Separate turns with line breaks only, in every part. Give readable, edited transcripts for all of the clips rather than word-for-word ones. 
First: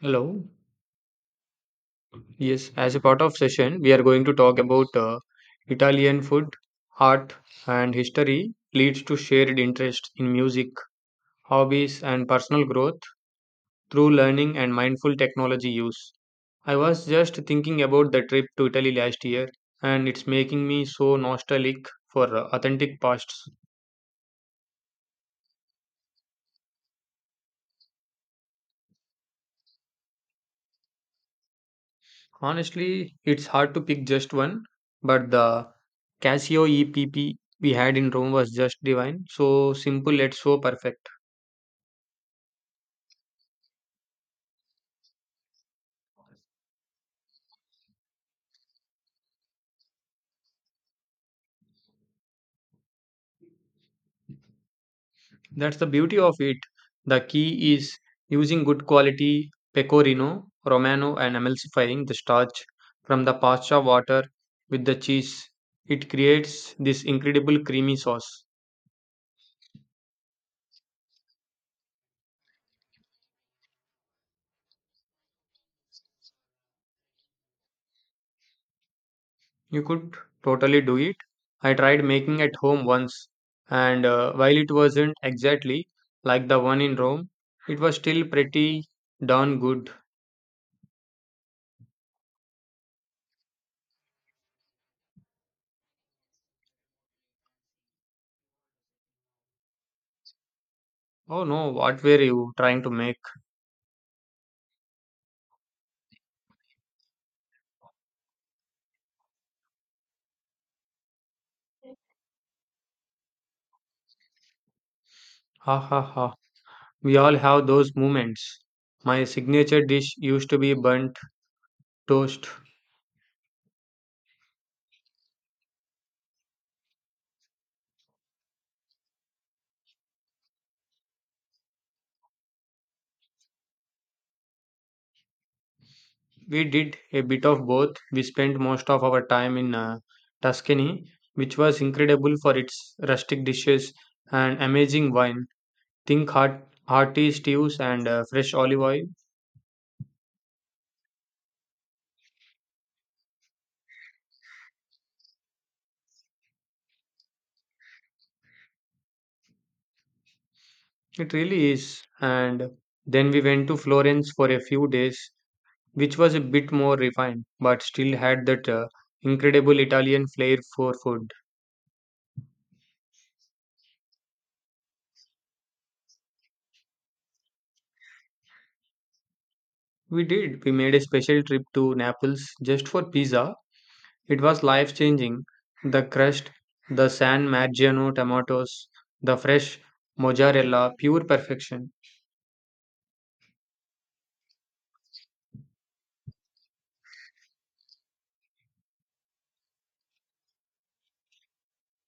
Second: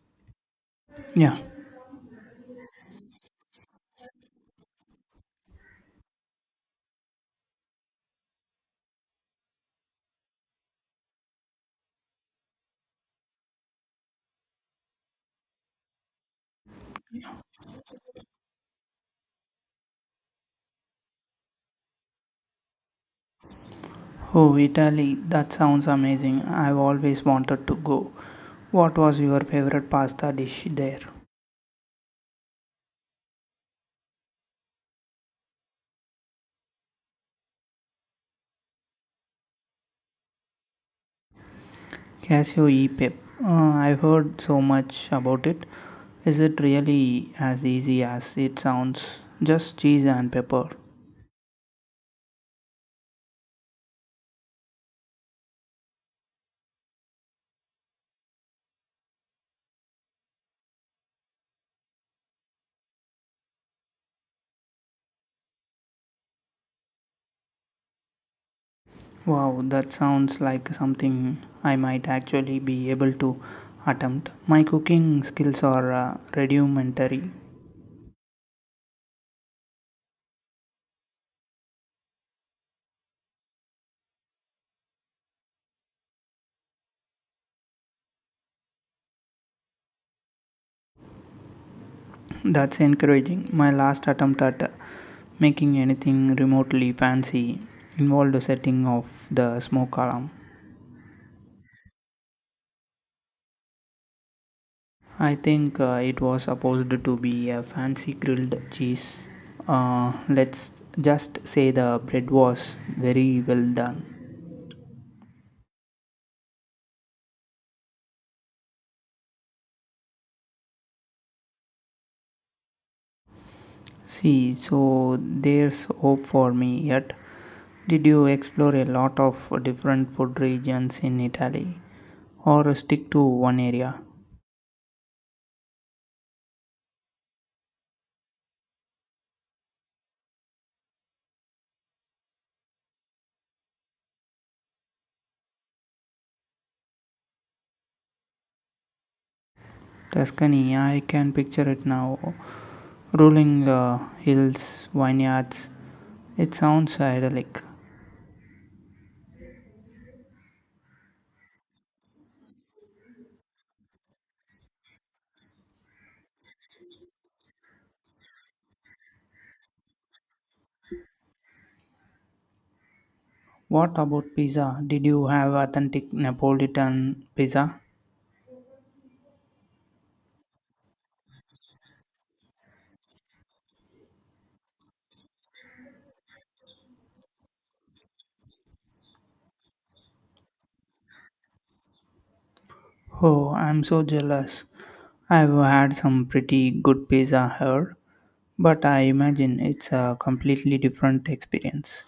Hello.
Yeah.
Yes, as a part of session, we are going to talk about Italian food, art, and history leads to shared interest in music, hobbies, and personal growth through learning and mindful technology use. I was just thinking about the trip to Italy last year, and it's making me so nostalgic for authentic pasts.
Oh, Italy, that sounds amazing. I've always wanted to go. What was your favorite pasta dish there?
Honestly, it's hard to pick just one, but the Casio EPP we had in Rome was just divine, so simple yet so perfect.
Casio e pepe. I've heard so much about it. Is it really as easy as it sounds? Just cheese and pepper.
That's the beauty of it. The key is using good quality pecorino romano and emulsifying the starch from the pasta water with the cheese. It creates this incredible creamy sauce.
Wow, that sounds like something I might actually be able to attempt. My cooking skills are rudimentary.
You could totally do it. I tried making at home once, and while it wasn't exactly like the one in Rome, it was still pretty darn good.
That's encouraging. My last attempt at making anything remotely fancy involved the setting of the smoke alarm.
Oh no, what were you trying to make?
I think it was supposed to be a fancy grilled cheese. Let's just say the bread was very well done.
Ha ha ha. We all have those moments. My signature dish used to be burnt toast.
See, so there's hope for me yet. Did you explore a lot of different food regions in Italy or stick to one area?
We did a bit of both. We spent most of our time in Tuscany, which was incredible for its rustic dishes and amazing wine. Think hearty stews and fresh olive oil.
Tuscany, I can picture it now. Rolling hills, vineyards. It sounds idyllic.
It really is. And then we went to Florence for a few days, which was a bit more refined, but still had that incredible Italian flair for food.
What about pizza? Did you have authentic Neapolitan pizza?
We did. We made a special trip to Naples just for pizza. It was life changing. The crust, the San Margino tomatoes, the fresh mozzarella, pure perfection.
Oh, I'm so jealous. I've had some pretty good pizza here, but I imagine it's a completely different experience.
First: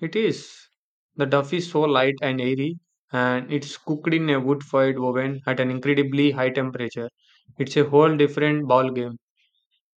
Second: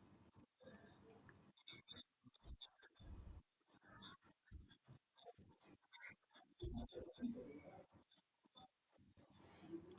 It is. The duff is so light and airy, and it's cooked in a wood fired oven at an incredibly high temperature. It's a whole different ball game.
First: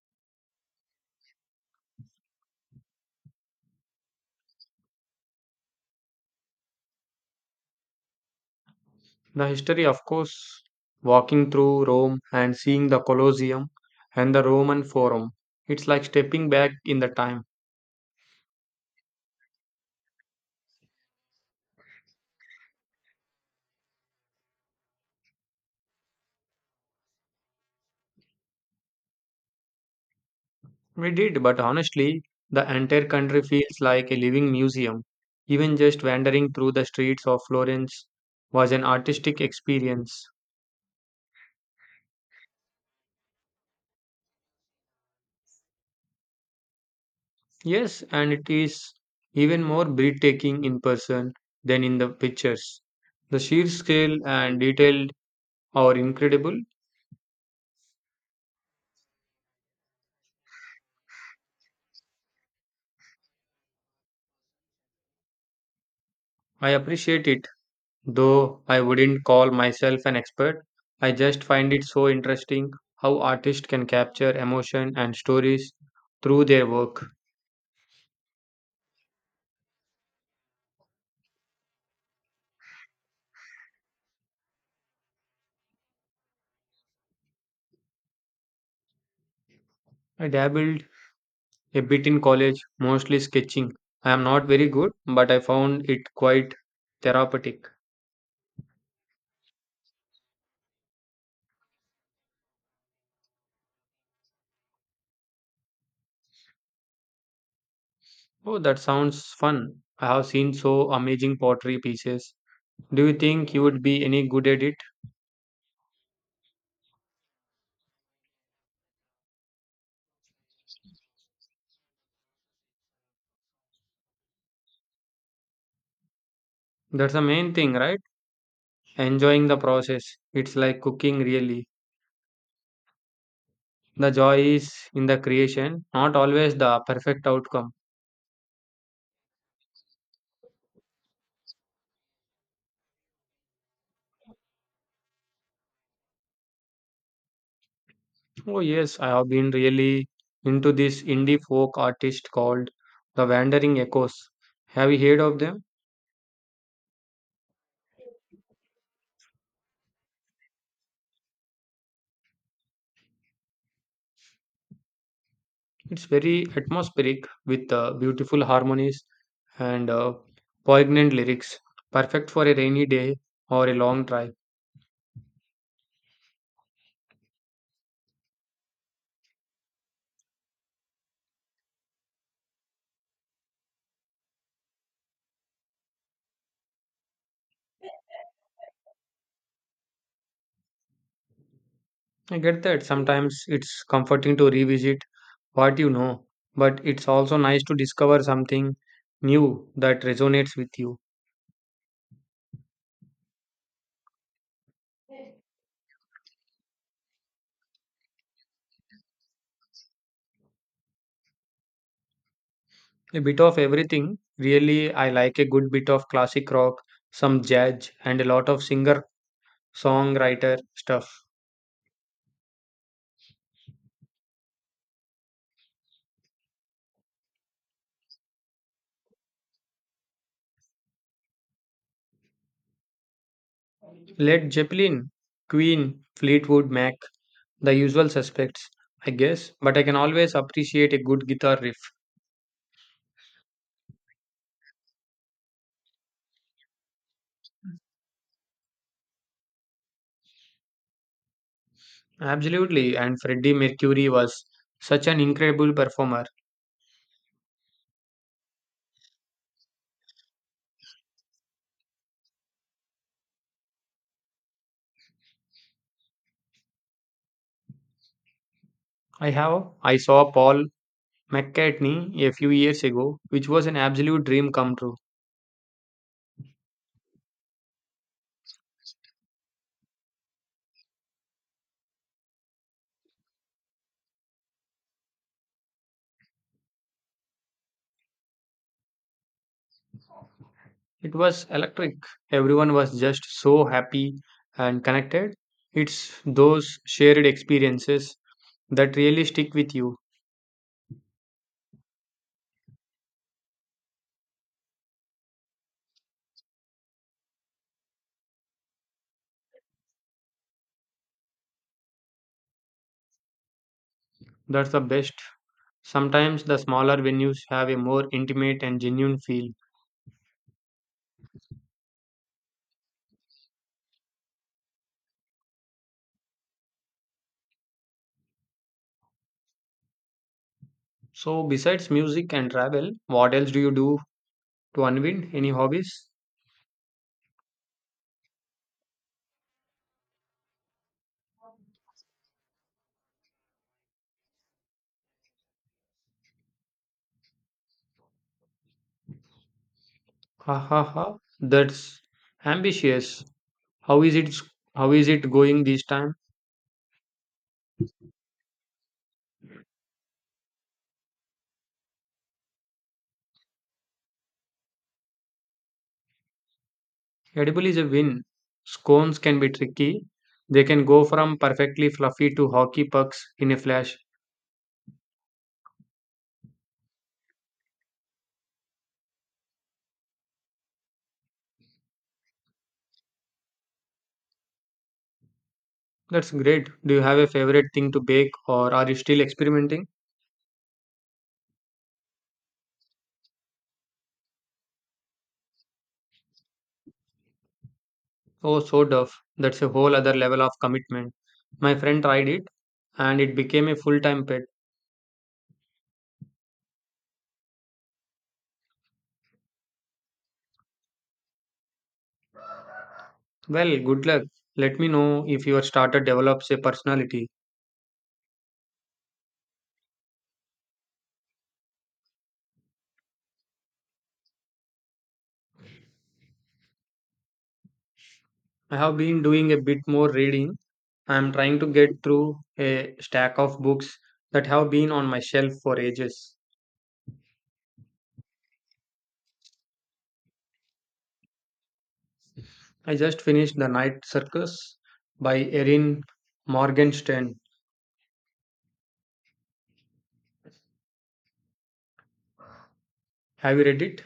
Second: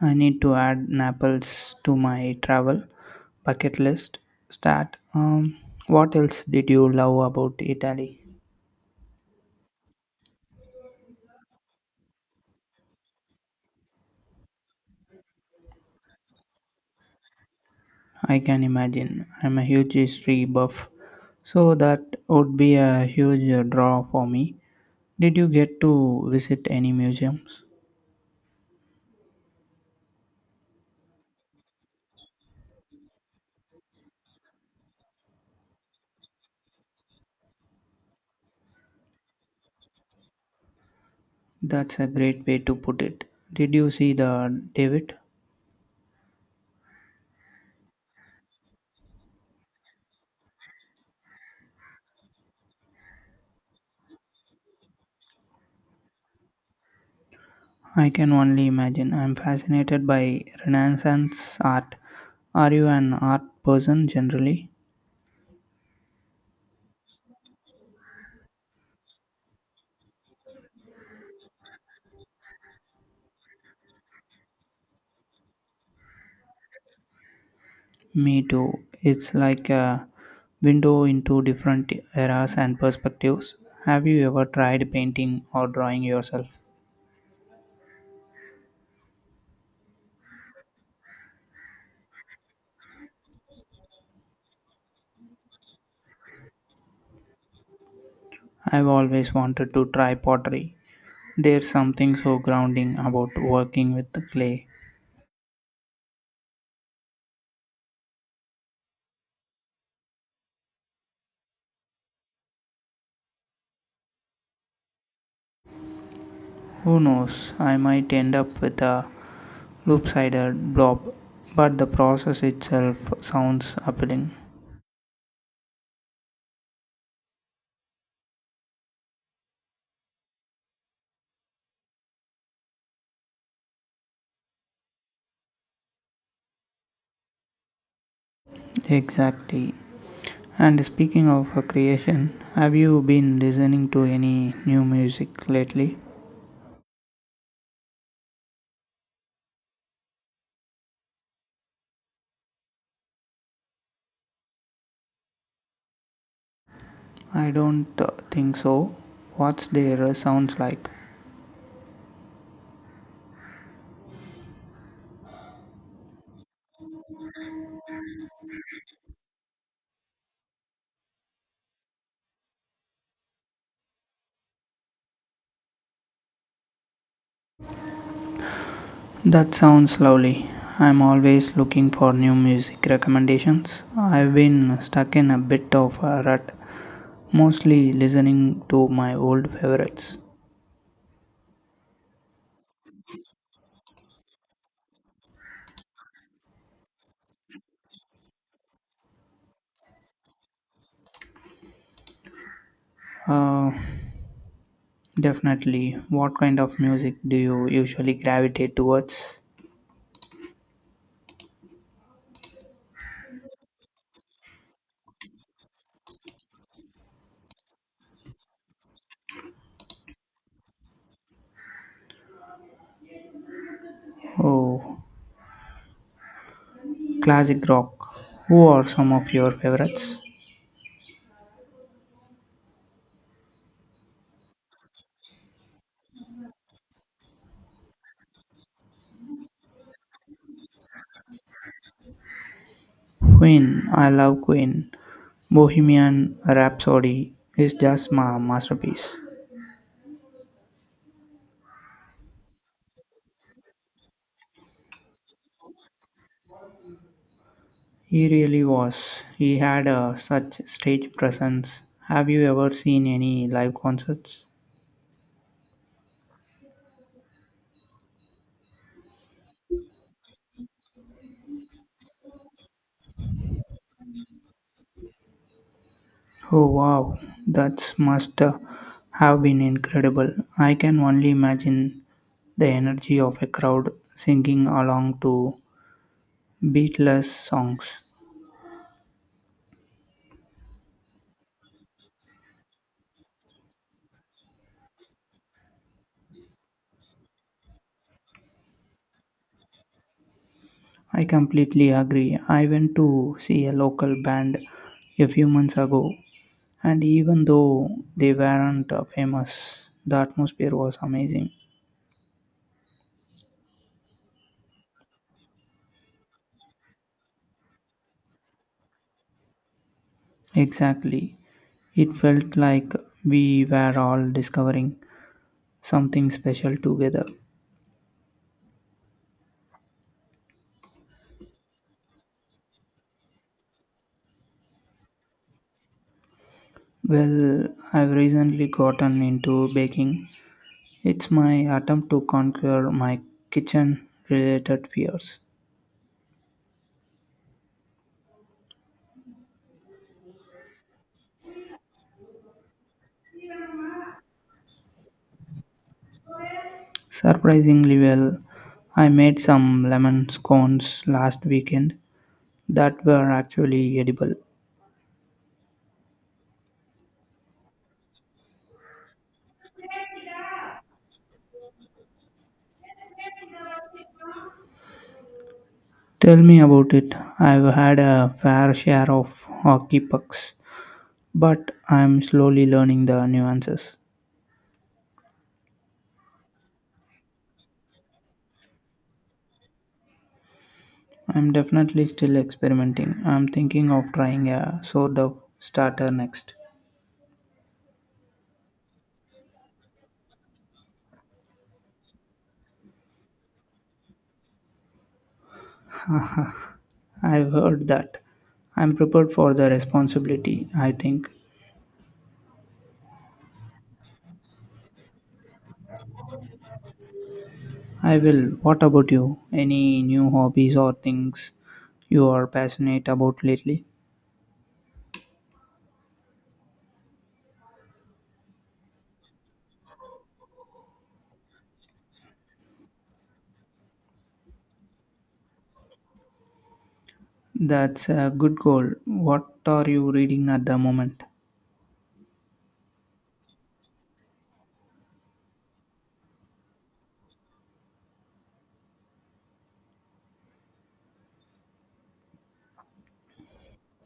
I need to add Naples to my travel bucket list. Start. What else did you love about Italy?
The history, of course, walking through Rome and seeing the Colosseum and the Roman Forum. It's like stepping back in the time.
I can imagine. I'm a huge history buff, so that would be a huge draw for me. Did you get to visit any museums?
We did, but honestly, the entire country feels like a living museum. Even just wandering through the streets of Florence was an artistic experience.
That's a great way to put it. Did you see the David?
Yes, and it is even more breathtaking in person than in the pictures. The sheer scale and detail are incredible.
I can only imagine. I'm fascinated by Renaissance art. Are you an art person generally?
I appreciate it, though I wouldn't call myself an expert. I just find it so interesting how artists can capture emotion and stories through their work.
Me too. It's like a window into different eras and perspectives. Have you ever tried painting or drawing yourself?
I dabbled a bit in college, mostly sketching. I am not very good, but I found it quite therapeutic.
I've always wanted to try pottery. There's something so grounding about working with the clay.
Oh, that sounds fun. I have seen so amazing pottery pieces. Do you think you would be any good at it?
Who knows, I might end up with a loop sided blob, but the process itself sounds appealing.
That's the main thing, right? Enjoying the process. It's like cooking, really. The joy is in the creation, not always the perfect outcome.
Exactly. And speaking of creation, have you been listening to any new music lately?
Oh, yes, I have been really into this indie folk artist called the Wandering Echoes. Have you heard of them?
I don't think so. What's their sounds like?
It's very atmospheric with beautiful harmonies and poignant lyrics, perfect for a rainy day or a long drive.
That sounds lovely. I'm always looking for new music recommendations. I've been stuck in a bit of a rut, mostly listening to my old favorites.
I get that sometimes it's comforting to revisit what you know, but it's also nice to discover something new that resonates with you.
Uh, Definitely. What kind of music do you usually gravitate towards?
A bit of everything. Really, I like a good bit of classic rock, some jazz, and a lot of singer songwriter stuff.
Oh, classic rock. Who are some of your favorites?
Led Zeppelin, Queen, Fleetwood Mac, the usual suspects, I guess, but I can always appreciate a good guitar riff.
Queen. I love Queen. Bohemian Rhapsody is just my masterpiece.
Absolutely, and Freddie Mercury was such an incredible performer.
He really was. He had such stage presence. Have you ever seen any live concerts?
I saw Paul McCartney a few years ago, which was an absolute dream come true.
Oh wow, that must have been incredible. I can only imagine the energy of a crowd singing along to beatless songs.
It was electric. Everyone was just so happy and connected. It's those shared experiences that really stick with you.
I completely agree. I went to see a local band a few months ago, and even though they weren't famous, the atmosphere was amazing.
That's the best. Sometimes the smaller venues have a more intimate and genuine feel.
Exactly. It felt like we were all discovering something special together.
So, besides music and travel, what else do you do to unwind? Any hobbies?
Well, I've recently gotten into baking. It's my attempt to conquer my kitchen related fears.
Ha ha ha. That's ambitious. How is it? How is it going this time?
Surprisingly well, I made some lemon scones last weekend that were actually edible.
Edible is a win. Scones can be tricky. They can go from perfectly fluffy to hockey pucks in a flash.
Tell me about it. I've had a fair share of hockey pucks, but I'm slowly learning the nuances.
That's great. Do you have a favorite thing to bake, or are you still experimenting?
I'm definitely still experimenting. I'm thinking of trying a sourdough starter next.
Oh, so tough. That's a whole other level of commitment. My friend tried it, and it became a full-time pet.
I've heard that. I'm prepared for the responsibility, I think.
Well, good luck. Let me know if your starter develops a personality.
I will. What about you? Any new hobbies or things you are passionate about lately?
I have been doing a bit more reading. I am trying to get through a stack of books that have been on my shelf for ages.
That's a good goal. What are you reading at the moment?
I just finished The Night Circus by Erin Morgenstern. Have you read it?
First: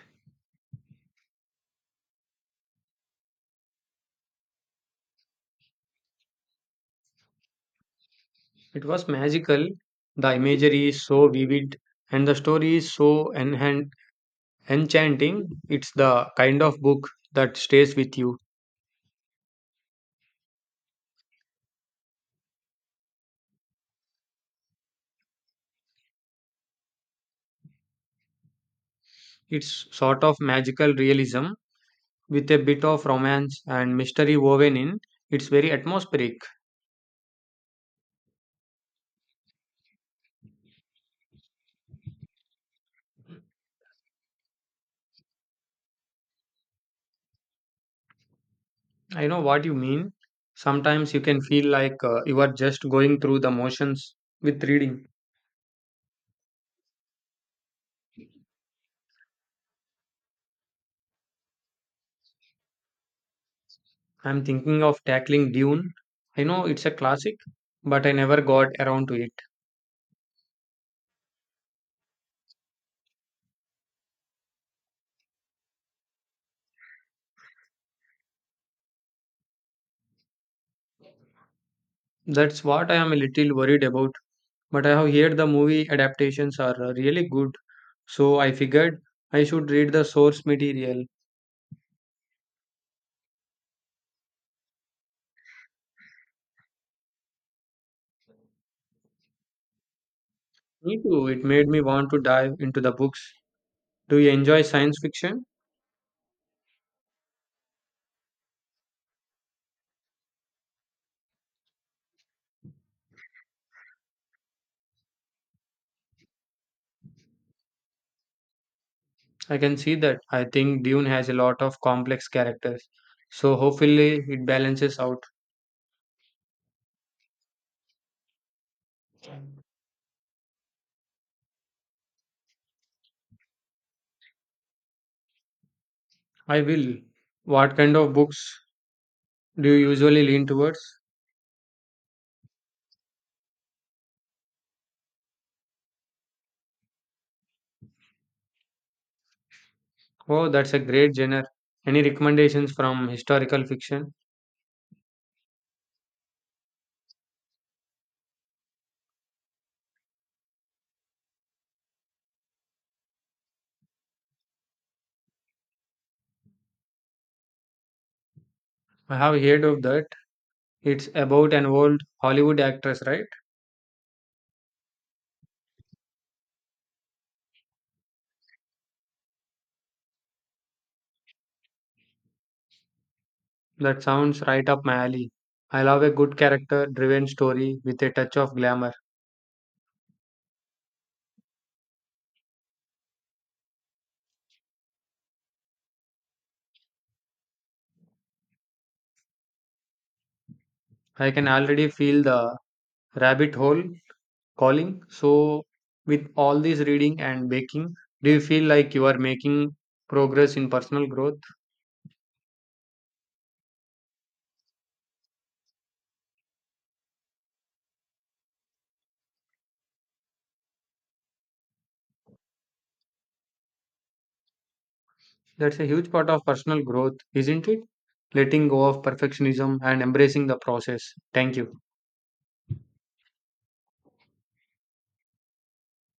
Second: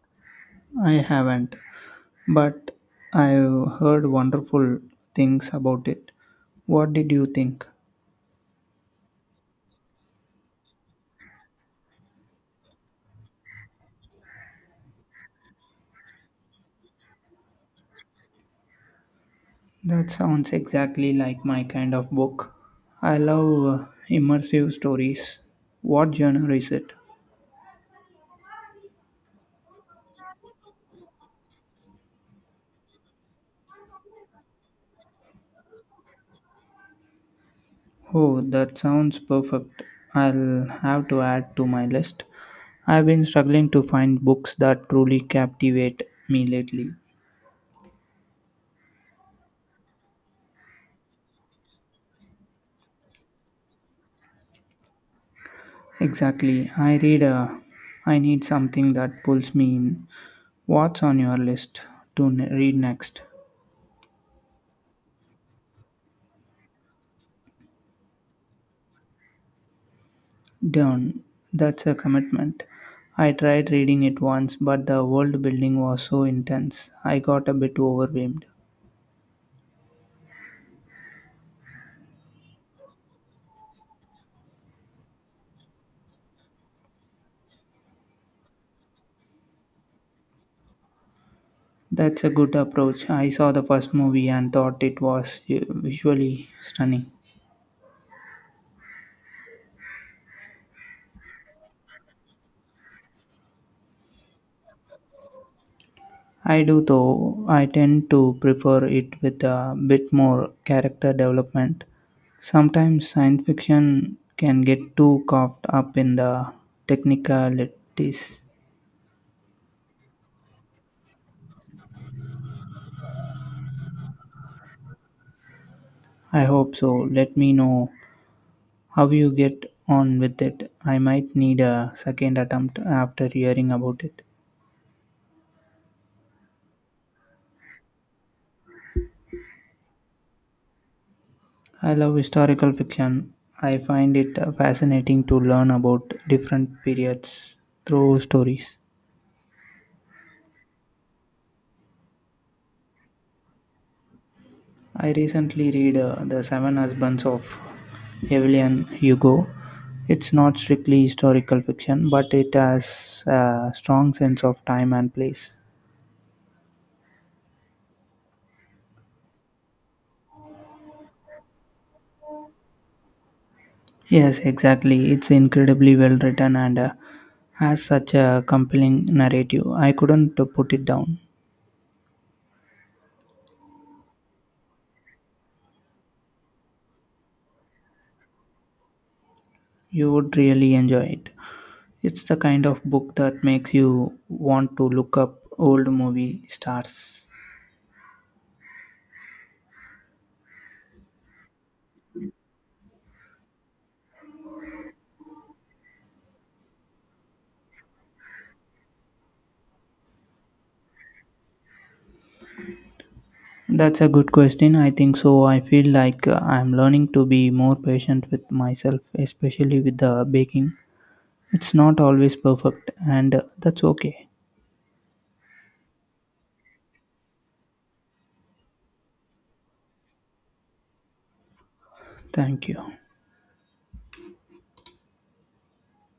I haven't, but I've heard wonderful things about it. What did you think?
It was magical. The imagery is so vivid and the story is so enchanting. It's the kind of book that stays with you.
That sounds exactly like my kind of book. I love immersive stories. What genre is it?
It's sort of magical realism with a bit of romance and mystery woven in. It's very atmospheric.
Oh, that sounds perfect. I'll have to add to my list. I've been struggling to find books that truly captivate me lately.
I know what you mean. Sometimes you can feel like you are just going through the motions with reading.
Exactly. I read a. I need something that pulls me in. What's on your list to read next?
I'm thinking of tackling Dune. I know it's a classic, but I never got around to it.
Done. That's a commitment. I tried reading it once, but the world building was so intense, I got a bit overwhelmed.
That's what I am a little worried about. But I have heard the movie adaptations are really good, so I figured I should read the source material.
That's a good approach. I saw the first movie and thought it was visually stunning.
Me too, it made me want to dive into the books. Do you enjoy science fiction?
I do, though, I tend to prefer it with a bit more character development. Sometimes science fiction can get too caught up in the technicalities.
I can see that. I think Dune has a lot of complex characters, so hopefully it balances out.
I hope so. Let me know how you get on with it? I might need a second attempt after hearing about it.
I will. What kind of books do you usually lean towards?
I love historical fiction. I find it fascinating to learn about different periods through stories.
Oh, that's a great genre. Any recommendations from historical fiction?
I recently read The Seven Husbands of Evelyn Hugo. It's not strictly historical fiction, but it has a strong sense of time and place.
I have heard of that. It's about an old Hollywood actress, right?
Yes, exactly. It's incredibly well written and has such a compelling narrative. I couldn't put it down.
That sounds right up my alley. I love a good character driven story with a touch of glamour.
You would really enjoy it. It's the kind of book that makes you want to look up old movie stars.
I can already feel the rabbit hole calling. So, with all this reading and baking, do you feel like you are making progress in personal growth?
That's a good question. I think so. I feel like I'm learning to be more patient with myself, especially with the baking. It's not always perfect, and that's okay.
That's a huge part of personal growth, isn't it? Letting go of perfectionism and embracing the process. Thank you.
Thank you.